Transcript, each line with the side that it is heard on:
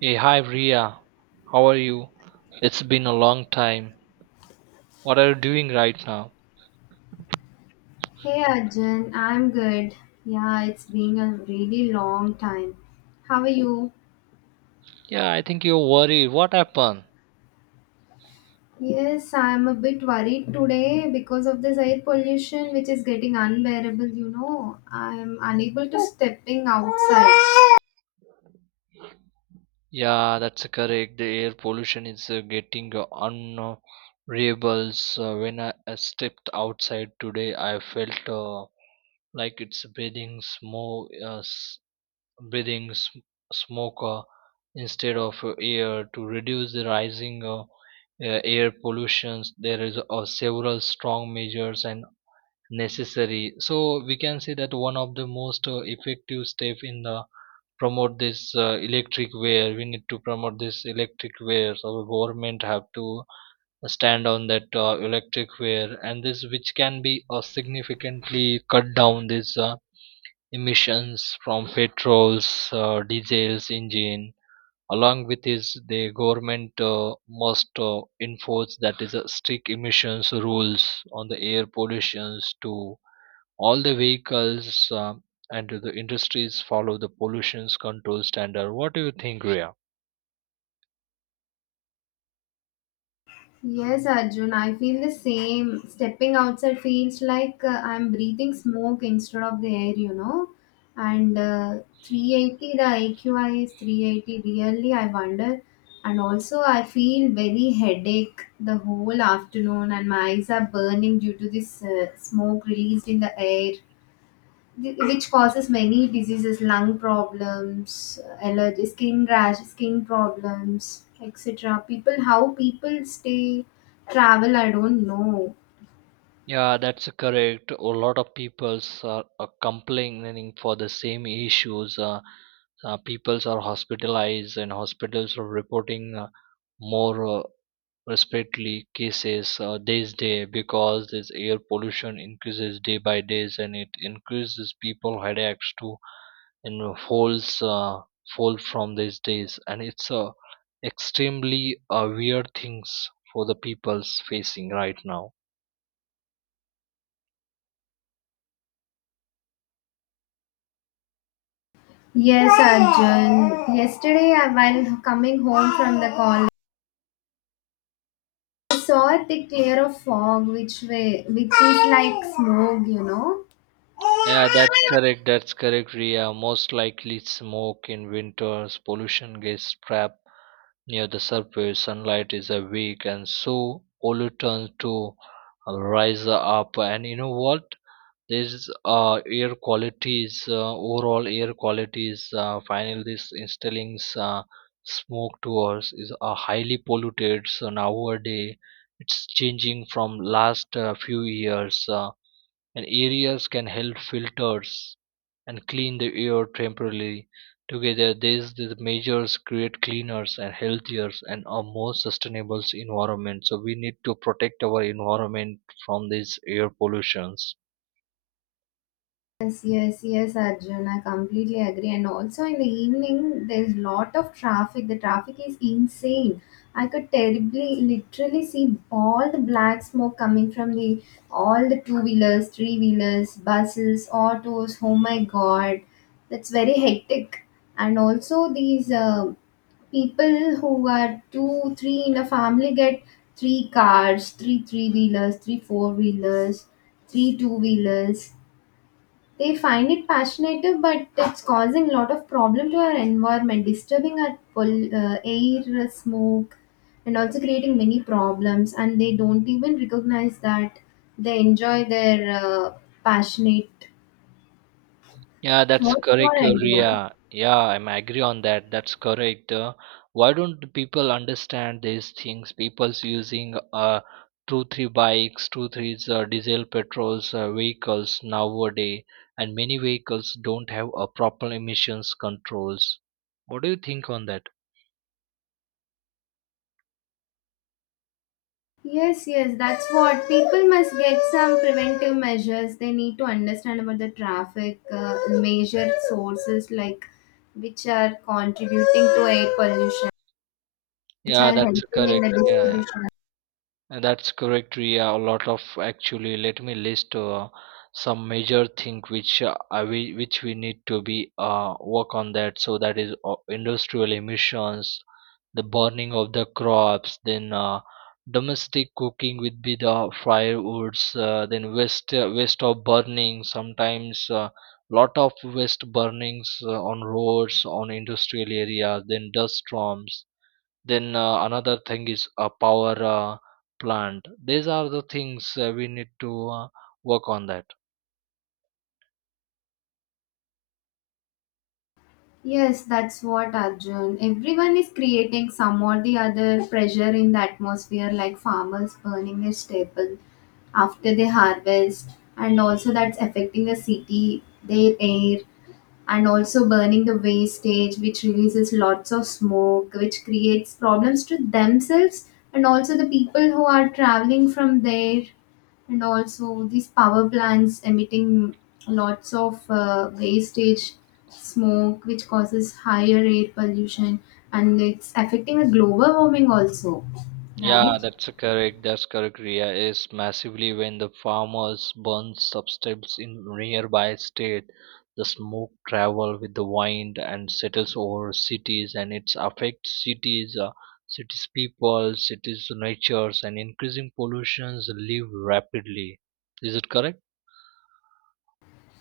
right: Hey, hi Ria. How are you? It's been a long time. What are you doing right now?
left: Hey Arjun, I'm good. Yeah, it's been a really long time. How are you?
right: Yeah, I think you're worried. What happened?
left: Yes, I'm a bit worried today because of this air pollution which is getting unbearable. I'm unable to stepping outside.
right: Yeah, that's correct. The air pollution is getting unbearable. So when I stepped outside today, I felt like it's breathing smoke, breathing smoke instead of air. To reduce the rising air pollution, there is several strong measures and necessary, so we can say that one of the most effective step in the promote this electric wear. We need to promote this electric wear, so the government have to stand on that electric wear, and this which can be significantly cut down this emissions from petrols diesels engine. Along with this, the government must enforce that is a strict emissions rules on the air pollutions to all the vehicles, and the industries follow the pollution control standard. What do you think, Ria?
left: Yes, Arjun, I feel the same. Stepping outside feels like I'm breathing smoke instead of the air. And 380, the AQI is 380, really, I wonder. And also, I feel very headache the whole afternoon, and my eyes are burning due to this smoke released in the air which causes many diseases, lung problems, allergy, skin rash, skin problems, etc. People, how people stay, travel, I don't know.
right: Yeah, that's correct. A lot of peoples are complaining for the same issues. Peoples are hospitalized, and hospitals are reporting more respectively cases this day, because this air pollution increases day by days, and it increases people headaches too. Falls fall from these days, and it's a extremely weird things for the people's facing right now.
left: Yes, Arjun, yesterday while coming home from the college, I saw a thick layer of fog which is like smoke.
right: Yeah, that's correct. That's correct, Ria. Most likely smoke in winters, pollution gets trapped near the surface, sunlight is a weak, and so pollutants to rise up. And you know what? This air qualities, overall air qualities, finally this installing smoke to us is highly polluted. So nowadays it's changing from last few years. And areas can help filters and clean the air temporarily. Together, these measures create cleaners and healthier and a more sustainable environment. So we need to protect our environment from these air pollutions.
left: Yes, yes, yes, Arjun. I completely agree. And also in the evening, there's lot of traffic. The traffic is insane. I could terribly, literally see all the black smoke coming from the all the two wheelers, three wheelers, buses, autos. Oh my God, that's very hectic. And also these people who are two, three in a family get three cars, three three wheelers, three four wheelers, three two wheelers. They find it passionate, but it's causing a lot of problem to our environment, disturbing our air, smoke, and also creating many problems. And they don't even recognize that they enjoy their passionate.
right: Yeah, that's
left: What's your
right: correct,
left: idea?
right: Ria. Yeah, I'm agree on that. That's correct. Why don't the people understand these things? People's using two three bikes, two three diesel petrols vehicles nowadays, and many vehicles don't have a proper emissions controls. What do you think on that?
left: Yes, yes, that's what people must get some preventive measures. They need to understand about the traffic, major sources, like which are contributing to air pollution, which
right: Yeah,
left: are
right: that's
left: helping in
right: correct.
left: the
right: Yeah, yeah.
left: distribution.
right: That's correct, Ria. A lot of, actually, let me list some major thing which we which we need to be work on that. So that is industrial emissions, the burning of the crops, then domestic cooking with be the firewoods, then waste of burning. Sometimes lot of waste burnings on roads, on industrial areas, then dust storms, then another thing is a power plant. These are the things we need to work on that.
left: Yes, that's what, Arjun. Everyone is creating some or the other pressure in the atmosphere, like farmers burning their staple after they harvest, and also that's affecting the city, their air, and also burning the wastage which releases lots of smoke which creates problems to themselves and also the people who are traveling from there, and also these power plants emitting lots of wastage smoke which causes higher air pollution, and it's affecting the global warming also,
right: Yeah,
left: right?
right: that's a correct. That's correct, Ria. Is massively when the farmers burn substance in nearby state, the smoke travel with the wind and settles over cities, and it affects cities, cities people, cities natures, and increasing pollutions live rapidly. Is it correct?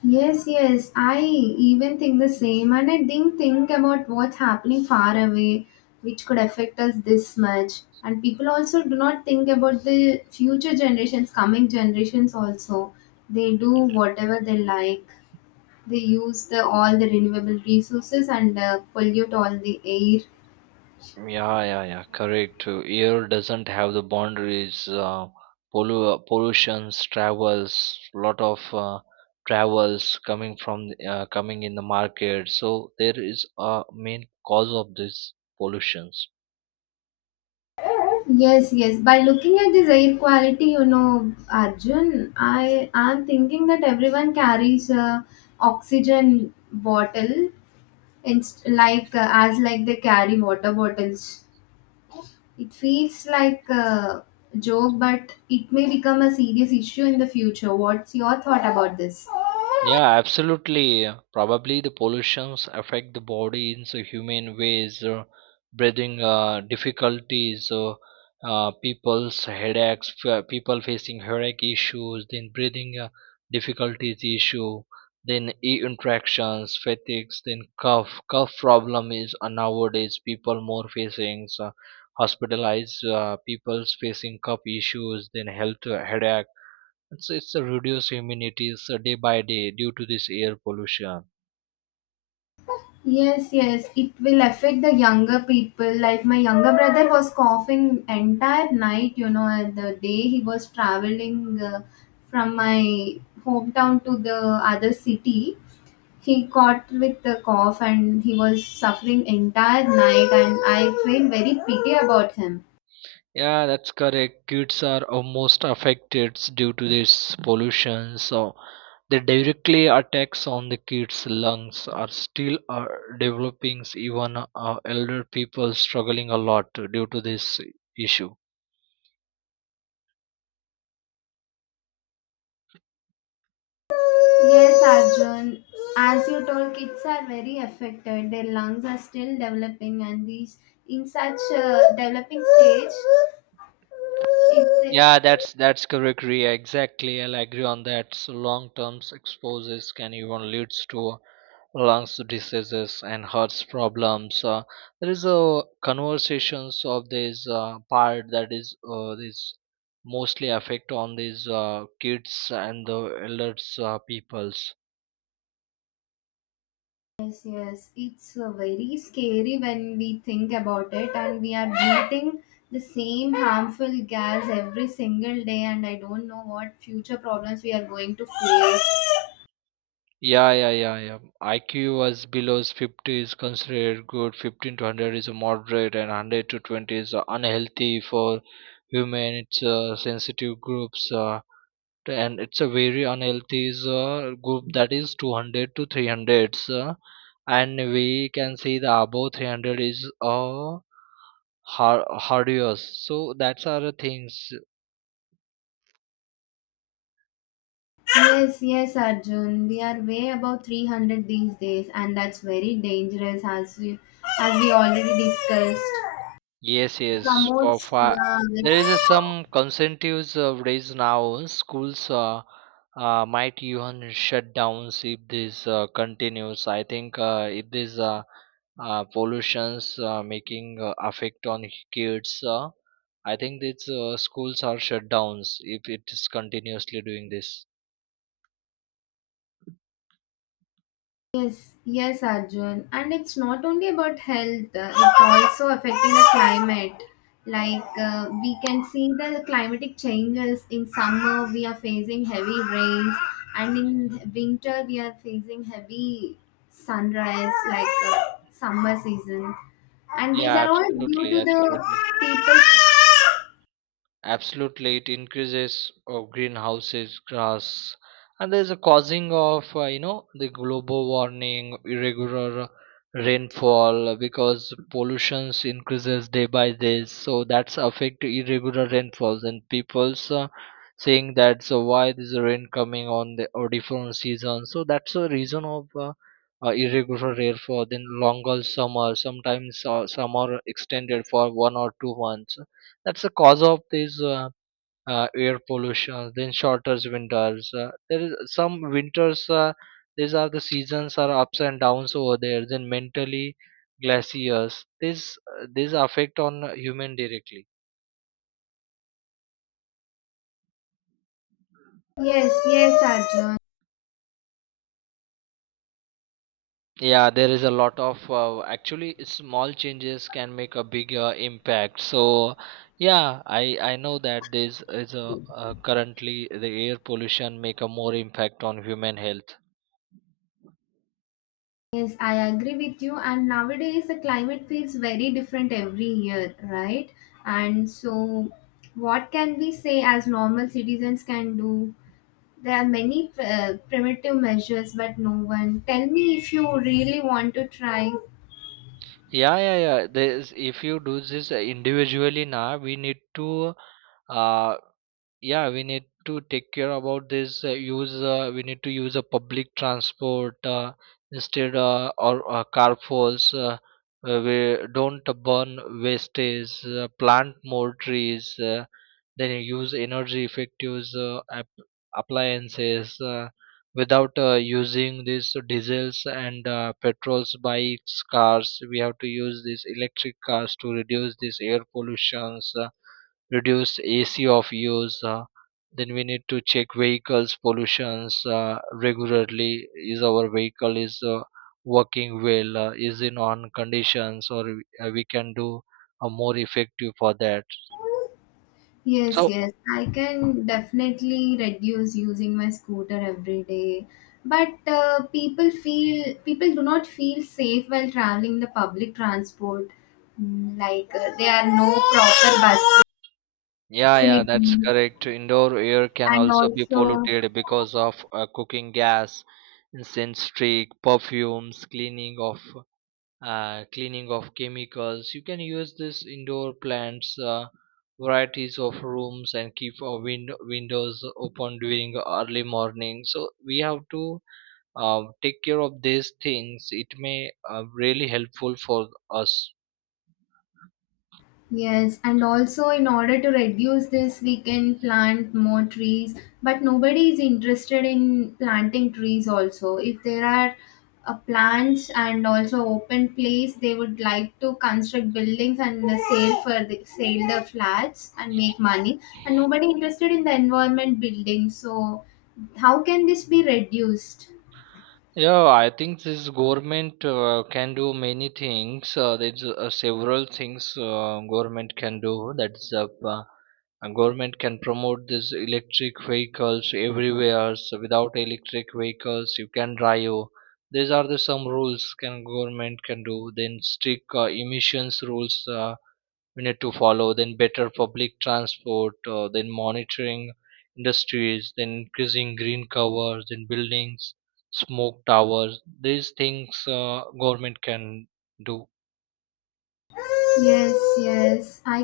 left: Yes, yes, I even think the same, and I didn't think about what's happening far away, which could affect us this much. And people also do not think about the future generations, coming generations also. They do whatever they like. They use the all the renewable resources and pollute all the air.
right: Yeah, yeah, yeah, correct. Air doesn't have the boundaries. Pollutions, travels, lot of travels coming coming in the market. So there is a main cause of this pollution.
left: Yes, yes. By looking at this air quality, you know, Arjun, I am thinking that everyone carries a oxygen bottle. It's like as like they carry water bottles. It feels like a joke, but it may become a serious issue in the future. What's your thought about this?
right: Yeah, absolutely. Probably the pollutions affect the body in so humane ways, breathing difficulties, people's headaches, people facing headache issues, then breathing difficulties issue, then e interactions, fatigues, then cough. Cough problem is nowadays people more facing, so hospitalized people's facing cough issues, then health headache. It's a reduced immunities day by day due to this air pollution.
left: Yes, yes, it will affect the younger people. Like my younger brother was coughing entire night, and the day he was traveling from my hometown to the other city. He caught with the cough and he was suffering entire night, and I feel very pity about him.
right: Yeah, that's correct. Kids are almost affected due to this pollution, so the directly attacks on the kids' lungs are still developing. Even elder people struggling a lot due to this issue.
left: Yes, Arjun, as you told, kids are very affected, their lungs are still developing, and these, in such a developing stage, it.
right: Yeah, that's correct, Ria. Exactly, I'll agree on that. So long-term exposures can even leads to lungs diseases and heart problems. There is a conversations of this part, that is this mostly affect on these kids and the elders peoples.
left: Yes, yes, it's very scary when we think about it, and we are breathing the same harmful gas every single day, and I don't know what future problems we are going to face.
right: Yeah, yeah, yeah, yeah. IQ was below 50 is considered good, 15 to 100 is a moderate, and 100 to 20 is unhealthy for human. It's sensitive groups, and it's a very unhealthy is, group, that is 200 to 300. And we can see the above 300 is hardios. So that's our things.
left: Yes, yes, Arjun. We are way above 300 these days, and that's very dangerous as we already discussed.
right: Yes, yes. For
left: Promotes,
right: far,
left: yeah,
right: there is a
left: like.
right: some concerns raised now. Schools might even shut down if this continues. I think if this pollutions making affect on kids, I think these schools are shut downs if it is continuously doing this.
left: Yes, yes, Arjun. And it's not only about health, it's also affecting the climate. Like we can see the climatic changes. In summer, we are facing heavy rains, and in winter, we are facing heavy sunrise, like summer season. And these
right: Yeah,
left: are all due
right: absolutely,
left: to the
right: absolutely.
left: people.
right: Absolutely, it increases of greenhouses, grass, and there is a causing of, you know, the global warming, irregular rainfall, because pollutions increases day by day. So that's affect irregular rainfalls, and people's saying that, so why this rain coming on the or different season. So that's a reason of irregular rainfall. Then longer summer, sometimes summer extended for 1 or 2 months, that's the cause of these air pollution, then shorter winters. There is some winters. These are the seasons are ups and downs over there. Then mentally glaciers. This affect on human directly.
left: Yes, yes, Arjun.
right: Yeah, there is a lot of, actually, small changes can make a big impact. So yeah, I know that this is a currently the air pollution make a more impact on human health.
left: Yes, I agree with you. And nowadays, the climate feels very different every year, right? And so, what can we say as normal citizens can do? There are many primitive measures, but no one. Tell me if you really want to try.
right: Yeah, yeah, yeah. There's, if you do this individually now, we need to uh, yeah, we need to take care about this use, we need to use a public transport instead, or carpools. We don't burn wastage, plant more trees, then you use energy effective appliances, without using these diesels and petrols bikes cars. We have to use these electric cars to reduce these air pollutions, reduce ac of use, then we need to check vehicles pollutions regularly. Is our vehicle is working well, is in on conditions, or we can do more effective for that.
left: Yes,
right: So
left: yes, I can definitely reduce using my scooter every day. But people do not feel safe while traveling the public transport. Like there are no proper bus
right: yeah, yeah, that's
left: facilities,
right: correct. Indoor air can
left: and
right: also be
left: also.
right: polluted because of cooking gas, incense stick, perfumes, cleaning of chemicals. You can use this indoor plants, varieties of rooms, and keep our windows open during early morning. So we have to take care of these things. It may really helpful for us.
left: Yes, and also in order to reduce this, we can plant more trees. But nobody is interested in planting trees also. If there are plants and also open place, they would like to construct buildings and sell the flats and make money. And nobody interested in the environment building. So how can this be reduced?
right: Yeah, I think this government can do many things. There's several things government can do. That's government can promote this electric vehicles everywhere. So without electric vehicles, you can drive. These are the some rules can government can do. Then strict emissions rules. We need to follow, then better public transport, then monitoring industries, then increasing green covers, then buildings smoke towers. These things government can do.
left: Yes, yes, I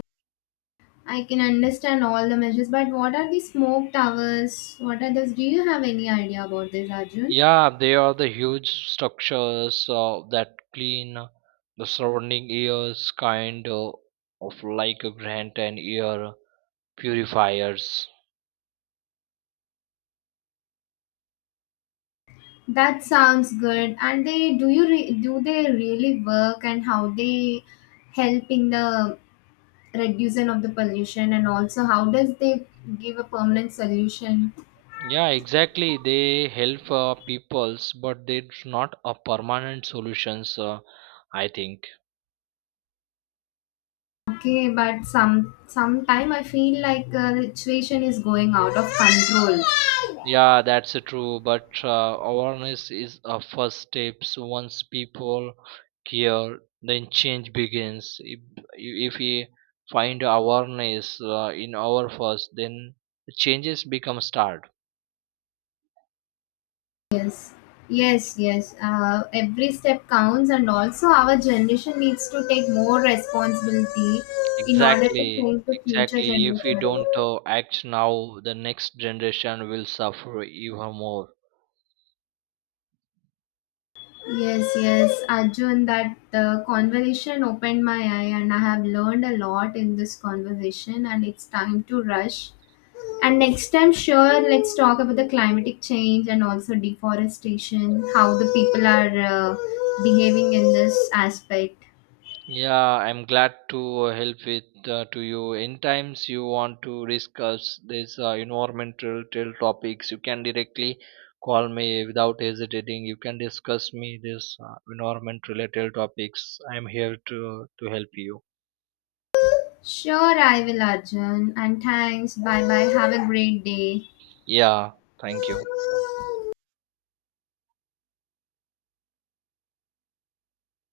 left: I can understand all the measures, but what are the smoke towers? What are those? Do you have any idea about this, Arjun?
right: Yeah, they are the huge structures that clean the surrounding airs, kind of like a grant and air purifiers.
left: That sounds good. And they do you re, do they really work, and how they help in the reduction of the pollution, and also how does they give a permanent solution?
right: Yeah, exactly. They help peoples, but it's not a permanent solutions. I think.
left: Okay, but sometime I feel like the situation is going out of control.
right: Yeah, that's true. But awareness is a first steps. Once people care, then change begins. If we find awareness in our first, then changes become start.
left: Yes, yes, yes. Every step counts, and also our generation needs to take more responsibility in order to
right: Exactly,
left: change the future
right: exactly. If we
left: generation.
right: don't act now, the next generation will suffer even more.
left: Yes, yes, Arjun, that conversation opened my eye, and I have learned a lot in this conversation, and it's time to rush. And next time, sure, let's talk about the climatic change and also deforestation, how the people are behaving in this aspect.
right: Yeah, I'm glad to help with to you. In times you want to discuss this environmental till topics, you can directly call me without hesitating. You can discuss me this environment related topics. I'm here to help you.
left: Sure, I will, Arjun. And thanks. Bye bye. Have a great day.
right: Yeah, thank you.